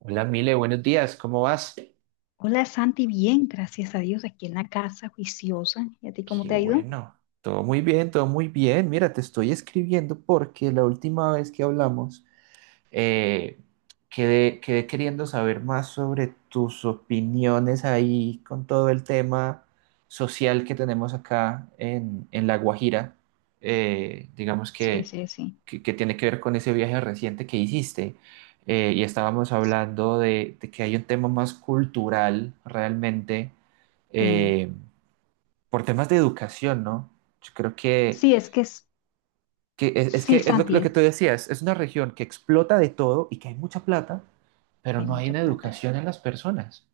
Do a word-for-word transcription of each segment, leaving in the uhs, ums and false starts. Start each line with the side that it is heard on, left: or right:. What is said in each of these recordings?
right: Hola, Mile, buenos días, ¿cómo vas?
left: Hola Santi, bien, gracias a Dios, aquí en la casa, juiciosa. ¿Y a ti cómo
right: Qué
left: te ha ido?
right: bueno, todo muy bien, todo muy bien. Mira, te estoy escribiendo porque la última vez que hablamos eh, quedé, quedé queriendo saber más sobre tus opiniones ahí con todo el tema social que tenemos acá en, en La Guajira. Eh, digamos
left: Sí,
right: que
left: sí, sí.
right: que, que tiene que ver con ese viaje reciente que hiciste. Eh, y estábamos hablando de, de que hay un tema más cultural realmente,
left: Sí,
right: eh, por temas de educación, ¿no? Yo creo que,
left: sí, es que es,
right: que es, es
left: sí,
right: que es lo,
left: Santi,
right: lo que
left: es,
right: tú decías, es una región que explota de todo y que hay mucha plata, pero
left: hay
right: no hay
left: mucha
right: una
left: plata.
right: educación en las personas.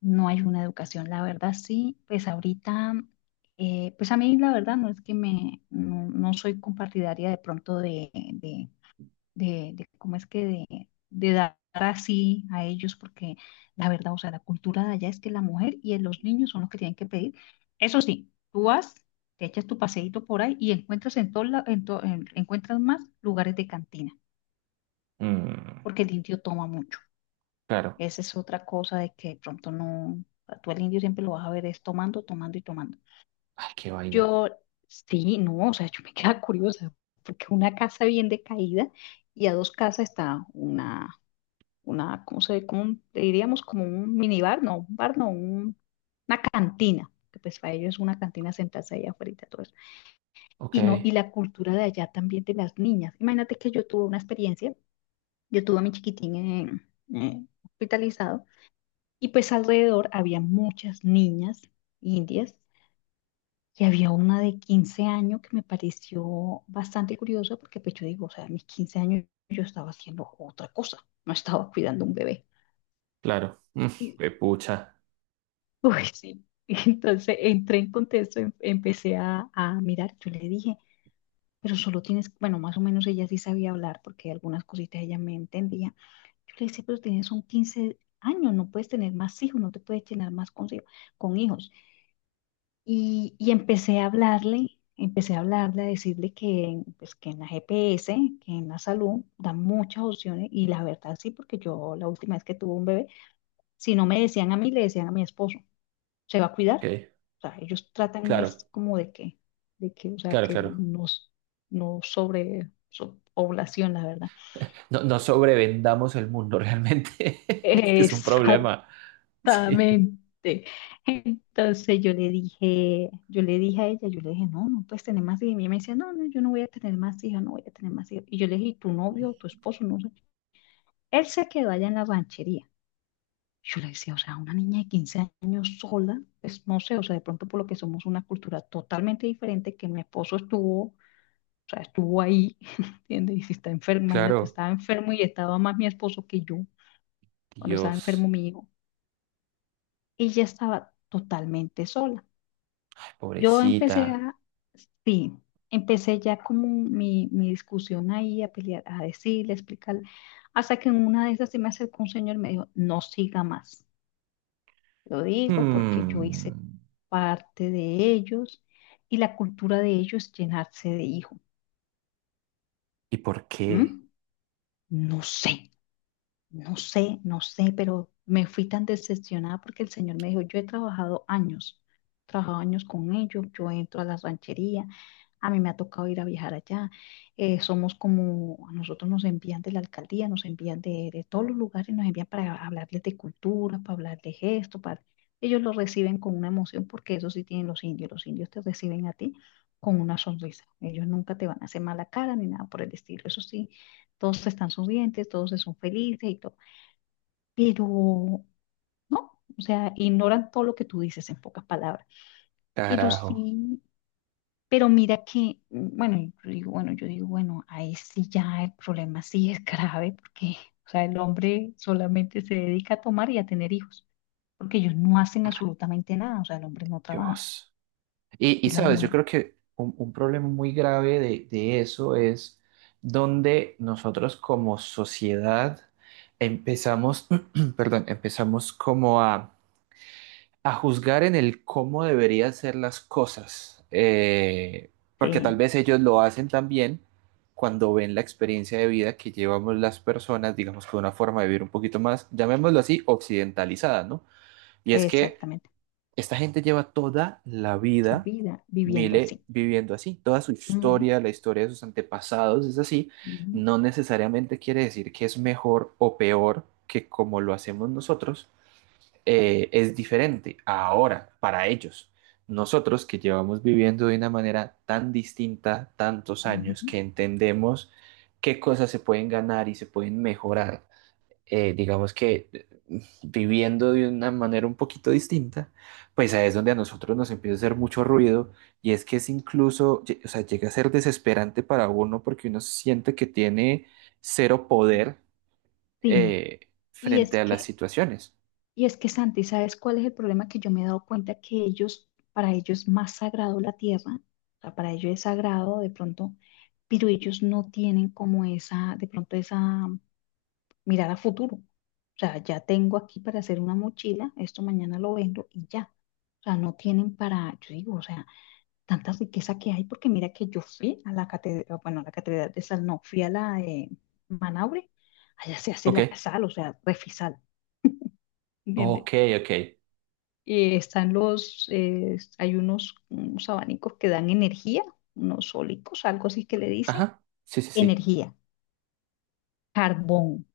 left: No hay una educación, la verdad, sí. Pues ahorita, eh, pues a mí la verdad no es que me, no, no soy compartidaria de pronto de, de de, de cómo es que de, de dar así a ellos, porque la verdad, o sea, la cultura de allá es que la mujer y los niños son los que tienen que pedir. Eso sí, tú vas, te echas tu paseíto por ahí y encuentras en todo la- en to- en- encuentras más lugares de cantina,
right: Mm,
left: porque el indio toma mucho.
right: claro.
left: Esa es otra cosa de que de pronto no, a tú el indio siempre lo vas a ver es tomando, tomando y tomando.
right: Ay, qué vaina.
left: Yo, sí, no, o sea, yo me queda curiosa, porque una casa bien decaída y a dos casas está una una, ¿cómo se, cómo un- diríamos? Como un minibar, no, un bar, no, un- una cantina, que pues para ellos es una cantina sentarse ahí afuera, todo eso.
right: Ok,
left: Y no, y la cultura de allá también de las niñas. Imagínate que yo tuve una experiencia, yo tuve a mi chiquitín en- eh, hospitalizado, y pues alrededor había muchas niñas indias, y había una de quince años que me pareció bastante curiosa, porque pues yo digo, o sea, a mis quince años yo estaba haciendo otra cosa, no estaba cuidando un bebé.
right: claro. Mm, qué pucha.
left: Uy, sí. Y entonces entré en contexto, em- empecé a, a mirar, yo le dije, pero solo tienes, bueno, más o menos ella sí sabía hablar porque algunas cositas ella me entendía. Yo le decía, pero tienes un quince años, no puedes tener más hijos, no te puedes llenar más con, hijos, con hijos. Y, y empecé a hablarle, empecé a hablarle, a decirle que, pues, que en la G P S, que en la salud, dan muchas opciones y la verdad sí, porque yo la última vez que tuve un bebé, si no me decían a mí, le decían a mi esposo se va a cuidar.
right: Ok,
left: O sea, ellos tratan es
right: claro,
left: como de que, de que, o sea,
right: claro,
left: que
right: claro.
left: no, s- no sobre so- población, la verdad.
right: No, no sobrevendamos el mundo realmente. Es que es un problema. Sí,
left: Exactamente. Entonces yo le dije, yo le dije a ella, yo le dije, no, no puedes tener más hijos. Y ella me decía, no, no, yo no voy a tener más hijos, no voy a tener más hijos. Y yo le dije, ¿y tu novio, tu esposo? No sé. Él se quedó allá en la ranchería. Yo le decía, o sea, una niña de quince años sola, pues no sé, o sea, de pronto por lo que somos una cultura totalmente diferente, que mi esposo estuvo. O sea, estuvo ahí, ¿entiendes? Y si está enfermo, imagínate,
right: claro.
left: estaba enfermo y estaba más mi esposo que yo cuando estaba enfermo
right: Dios,
left: mi hijo. Ella estaba totalmente sola. Yo empecé
right: pobrecita.
left: a, sí, empecé ya como mi, mi discusión ahí, a pelear, a decirle, a explicarle, hasta que en una de esas se me acercó un señor y me dijo, no siga más. Lo digo porque yo
right: Hmm,
left: hice parte de ellos y la cultura de ellos es llenarse de hijos.
right: ¿y por qué?
left: ¿Mm? No sé. No sé, no sé, pero me fui tan decepcionada porque el Señor me dijo, yo he trabajado años, he trabajado años con ellos, yo entro a la ranchería, a mí me ha tocado ir a viajar allá, eh, somos como, a nosotros nos envían de la alcaldía, nos envían de, de todos los lugares, nos envían para hablarles de cultura, para hablarles esto, para... Ellos lo reciben con una emoción porque eso sí tienen los indios, los indios te reciben a ti con una sonrisa, ellos nunca te van a hacer mala cara ni nada por el estilo, eso sí todos están sonrientes, todos son felices y todo, pero no, o sea, ignoran todo lo que tú dices en pocas palabras. Pero
right: Carajo,
left: sí, pero mira que, mm, bueno, yo digo, bueno, yo digo, bueno, ahí sí ya el problema sí es grave, porque, o sea, el hombre solamente se dedica a tomar y a tener hijos, porque ellos no hacen absolutamente nada, o sea, el hombre no trabaja,
right: Dios. Y, y,
left: es la
right: sabes, yo
left: mujer.
right: creo que un, un problema muy grave de, de eso es donde nosotros como sociedad empezamos, perdón, empezamos como a a juzgar en el cómo deberían ser las cosas, eh, porque
left: Sí,
right: tal vez ellos lo hacen también cuando ven la experiencia de vida que llevamos las personas, digamos que una forma de vivir un poquito más, llamémoslo así, occidentalizada, ¿no? Y es que
left: exactamente,
right: esta gente lleva toda la
left: su
right: vida,
left: vida viviendo
right: Mile,
left: así.
right: viviendo así, toda su
left: Ujú,
right: historia, la historia de sus antepasados es así,
left: ujú,
right: no necesariamente quiere decir que es mejor o peor que como lo hacemos nosotros. Eh, es diferente ahora para ellos. Nosotros que llevamos viviendo de una manera tan distinta tantos años
left: ujú.
right: que entendemos qué cosas se pueden ganar y se pueden mejorar. Eh, digamos que eh, Viviendo de una manera un poquito distinta, pues ahí es donde a nosotros nos empieza a hacer mucho ruido y es que es incluso, lle- o sea, llega a ser desesperante para uno porque uno siente que tiene cero poder,
left: Sí,
right: eh,
left: y
right: frente
left: es
right: a las
left: que
right: situaciones.
left: Y es que Santi, ¿sabes cuál es el problema? Que yo me he dado cuenta que ellos, para ellos es más sagrado la tierra, o sea, para ellos es sagrado de pronto, pero ellos no tienen como esa, de pronto esa mirada a futuro. O sea, ya tengo aquí para hacer una mochila, esto mañana lo vendo y ya. O sea, no tienen para, yo digo, o sea, tanta riqueza que hay, porque mira que yo fui a la catedral, bueno, a la catedral de Sal, no, fui a la de Manaure, allá se hace la
right: Ok.
left: sal, o sea, refisal, ¿entiendes?
right: Ok, ok.
left: Eh, están los, eh, hay unos, unos abanicos que dan energía, unos sólicos, algo así que le dicen,
right: Ajá, sí, sí, sí.
left: energía, carbón,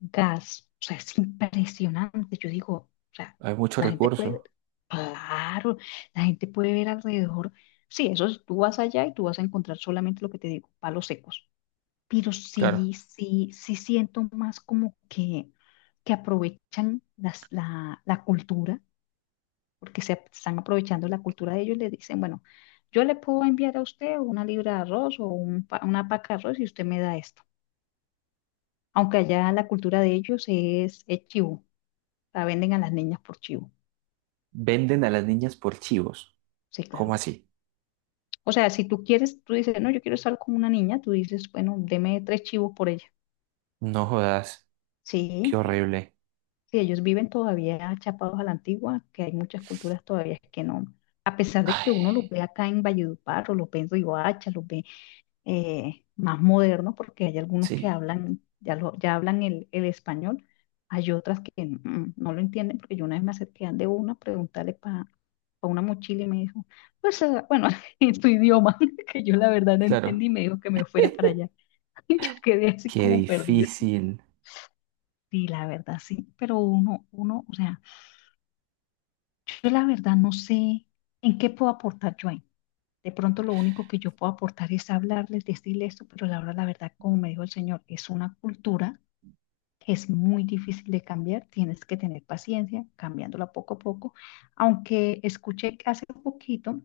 left: gas. O sea, es impresionante. Yo digo, o sea,
right: Hay muchos
left: la gente puede
right: recursos,
left: ver, claro, la gente puede ver alrededor. Sí, eso es, tú vas allá y tú vas a encontrar solamente lo que te digo, palos secos. Pero
right: claro.
left: sí, sí, sí siento más como que, que aprovechan las- la la cultura porque se están aprovechando la cultura de ellos, le dicen, bueno, yo le puedo enviar a usted una libra de arroz o un pa- una paca de arroz y usted me da esto. Aunque allá la cultura de ellos es, es chivo, la venden a las niñas por chivo.
right: Venden a las niñas por chivos.
left: Sí,
right: ¿Cómo
left: claro.
right: así?
left: O sea, si tú quieres, tú dices, no, yo quiero estar con una niña, tú dices, bueno, deme tres chivos por ella.
right: No jodas, qué
left: Sí,
right: horrible.
left: sí, ellos viven todavía chapados a la antigua, que hay muchas culturas todavía que no. A pesar de
right: Ay,
left: que uno los ve acá en Valledupar, o los ve en Riohacha, los ve eh, más modernos, porque hay algunos que
right: sí,
left: hablan, ya, lo, ya hablan el, el español, hay otras que mm, no lo entienden, porque yo una vez me acerqué de una a preguntarle para una mochila y me dijo, pues eh, bueno, en tu idioma, que yo la verdad no
right: claro.
left: entendí, y me dijo que me fuera para allá. Y yo quedé así
right: Qué
left: como perdida.
right: difícil.
left: Sí, la verdad, sí, pero uno, uno, o sea, yo la verdad no sé en qué puedo aportar yo ahí. De pronto lo único que yo puedo aportar es hablarles, decirles esto, pero la verdad, la verdad, como me dijo el Señor, es una cultura que es muy difícil de cambiar, tienes que tener paciencia, cambiándola poco a poco, aunque escuché hace poquito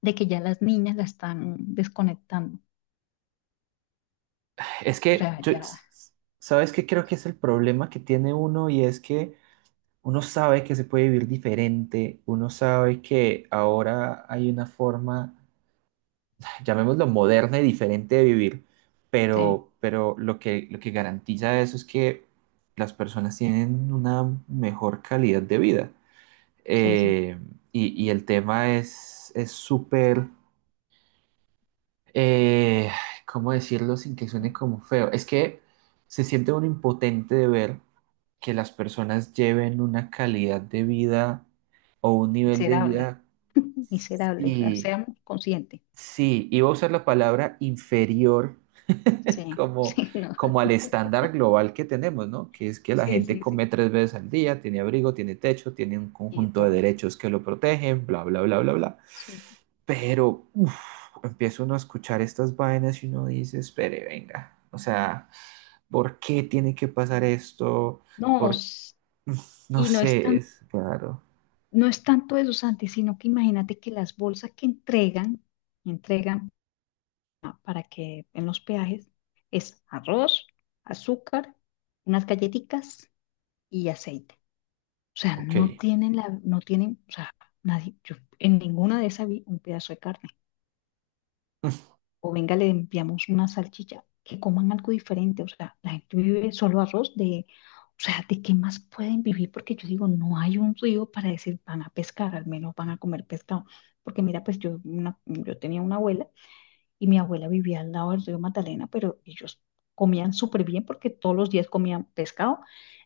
left: de que ya las niñas la están desconectando,
right: Es
left: o
right: que
left: sea,
right: yo,
left: ya,
right: ¿sabes qué creo que es el problema que tiene uno? Y es que uno sabe que se puede vivir diferente, uno sabe que ahora hay una forma, llamémoslo moderna y diferente de vivir,
left: sí,
right: pero, pero lo que, lo que garantiza eso es que las personas tienen una mejor calidad de vida.
left: sí, sí,
right: Eh, y, y el tema es es súper, eh, ¿cómo decirlo sin que suene como feo? Es que se siente uno impotente de ver que las personas lleven una calidad de vida o un nivel de
left: miserable,
right: vida,
left: miserable, o sea,
right: sí,
left: seamos conscientes,
right: sí, iba a usar la palabra inferior,
left: sí,
right: como,
left: sí, no,
right: como al estándar global que tenemos, ¿no? Que es que la
left: sí,
right: gente
left: sí,
right: come
left: sí,
right: tres veces al día, tiene abrigo, tiene techo, tiene un
left: y de
right: conjunto de
left: todo,
right: derechos que lo protegen, bla, bla, bla, bla, bla.
left: sí.
right: Pero uf, empieza uno a escuchar estas vainas y uno dice, espere, venga, o sea, ¿por qué tiene que pasar esto?
left: No,
right: Por,
left: s-
right: no
left: y no es
right: sé,
left: tan
right: es claro.
left: No es tanto eso, Santi, sino que imagínate que las bolsas que entregan, entregan pa- para que en los peajes, es arroz, azúcar, unas galletitas y aceite. O sea,
right: Ok,
left: no tienen la, no tienen, o sea, nadie, yo en ninguna de esas vi un pedazo de carne. O venga, le enviamos una salchicha, que coman algo diferente, o sea, la gente vive solo arroz de, o sea, ¿de qué más pueden vivir? Porque yo digo, no hay un río para decir van a pescar, al menos van a comer pescado, porque mira, pues yo, una- yo tenía una abuela y mi abuela vivía al lado del río Magdalena, pero ellos comían súper bien porque todos los días comían pescado,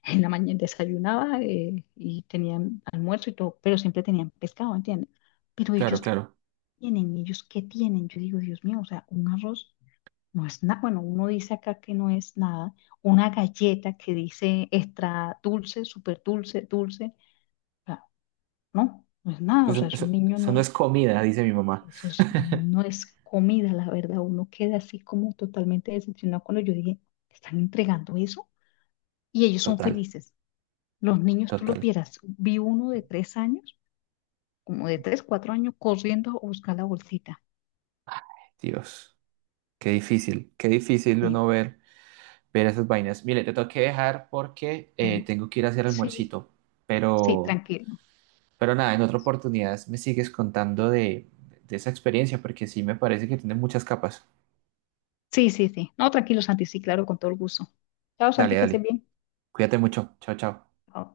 left: en la mañana desayunaba eh, y tenían almuerzo y todo, pero siempre tenían pescado, ¿entiendes? Pero
right: claro,
left: ellos
right: claro.
left: tienen, ellos qué tienen, yo digo, Dios mío, o sea, un arroz. No es nada, bueno, uno dice acá que no es nada. Una galleta que dice extra dulce, súper dulce, dulce. O sea, no, no es nada. O sea,
right: Eso,
left: es un
right: eso,
left: niño,
right: eso no
left: no.
right: es comida, dice mi mamá.
left: Eso es- no es comida, la verdad. Uno queda así como totalmente decepcionado cuando yo dije, ¿están entregando eso? Y ellos son
right: Total,
left: felices. Los niños, tú los
right: total.
left: vieras. Vi uno de tres años, como de tres, cuatro años, corriendo a buscar la bolsita.
right: Dios. Qué difícil, qué difícil
left: Sí,
right: uno ver, ver esas vainas. Mire, te tengo que dejar porque eh,
left: bueno,
right: tengo que ir a hacer
left: sí,
right: almuercito,
left: sí,
right: pero,
left: tranquilo.
right: pero nada, en otra oportunidad me sigues contando de, de esa experiencia porque sí me parece que tiene muchas capas.
left: Sí, sí, sí. No, tranquilo, Santi, sí, claro, con todo el gusto. Chao,
right: Dale,
left: Santi, que estés
right: dale,
left: bien.
right: cuídate mucho, chao, chao.
left: Ah,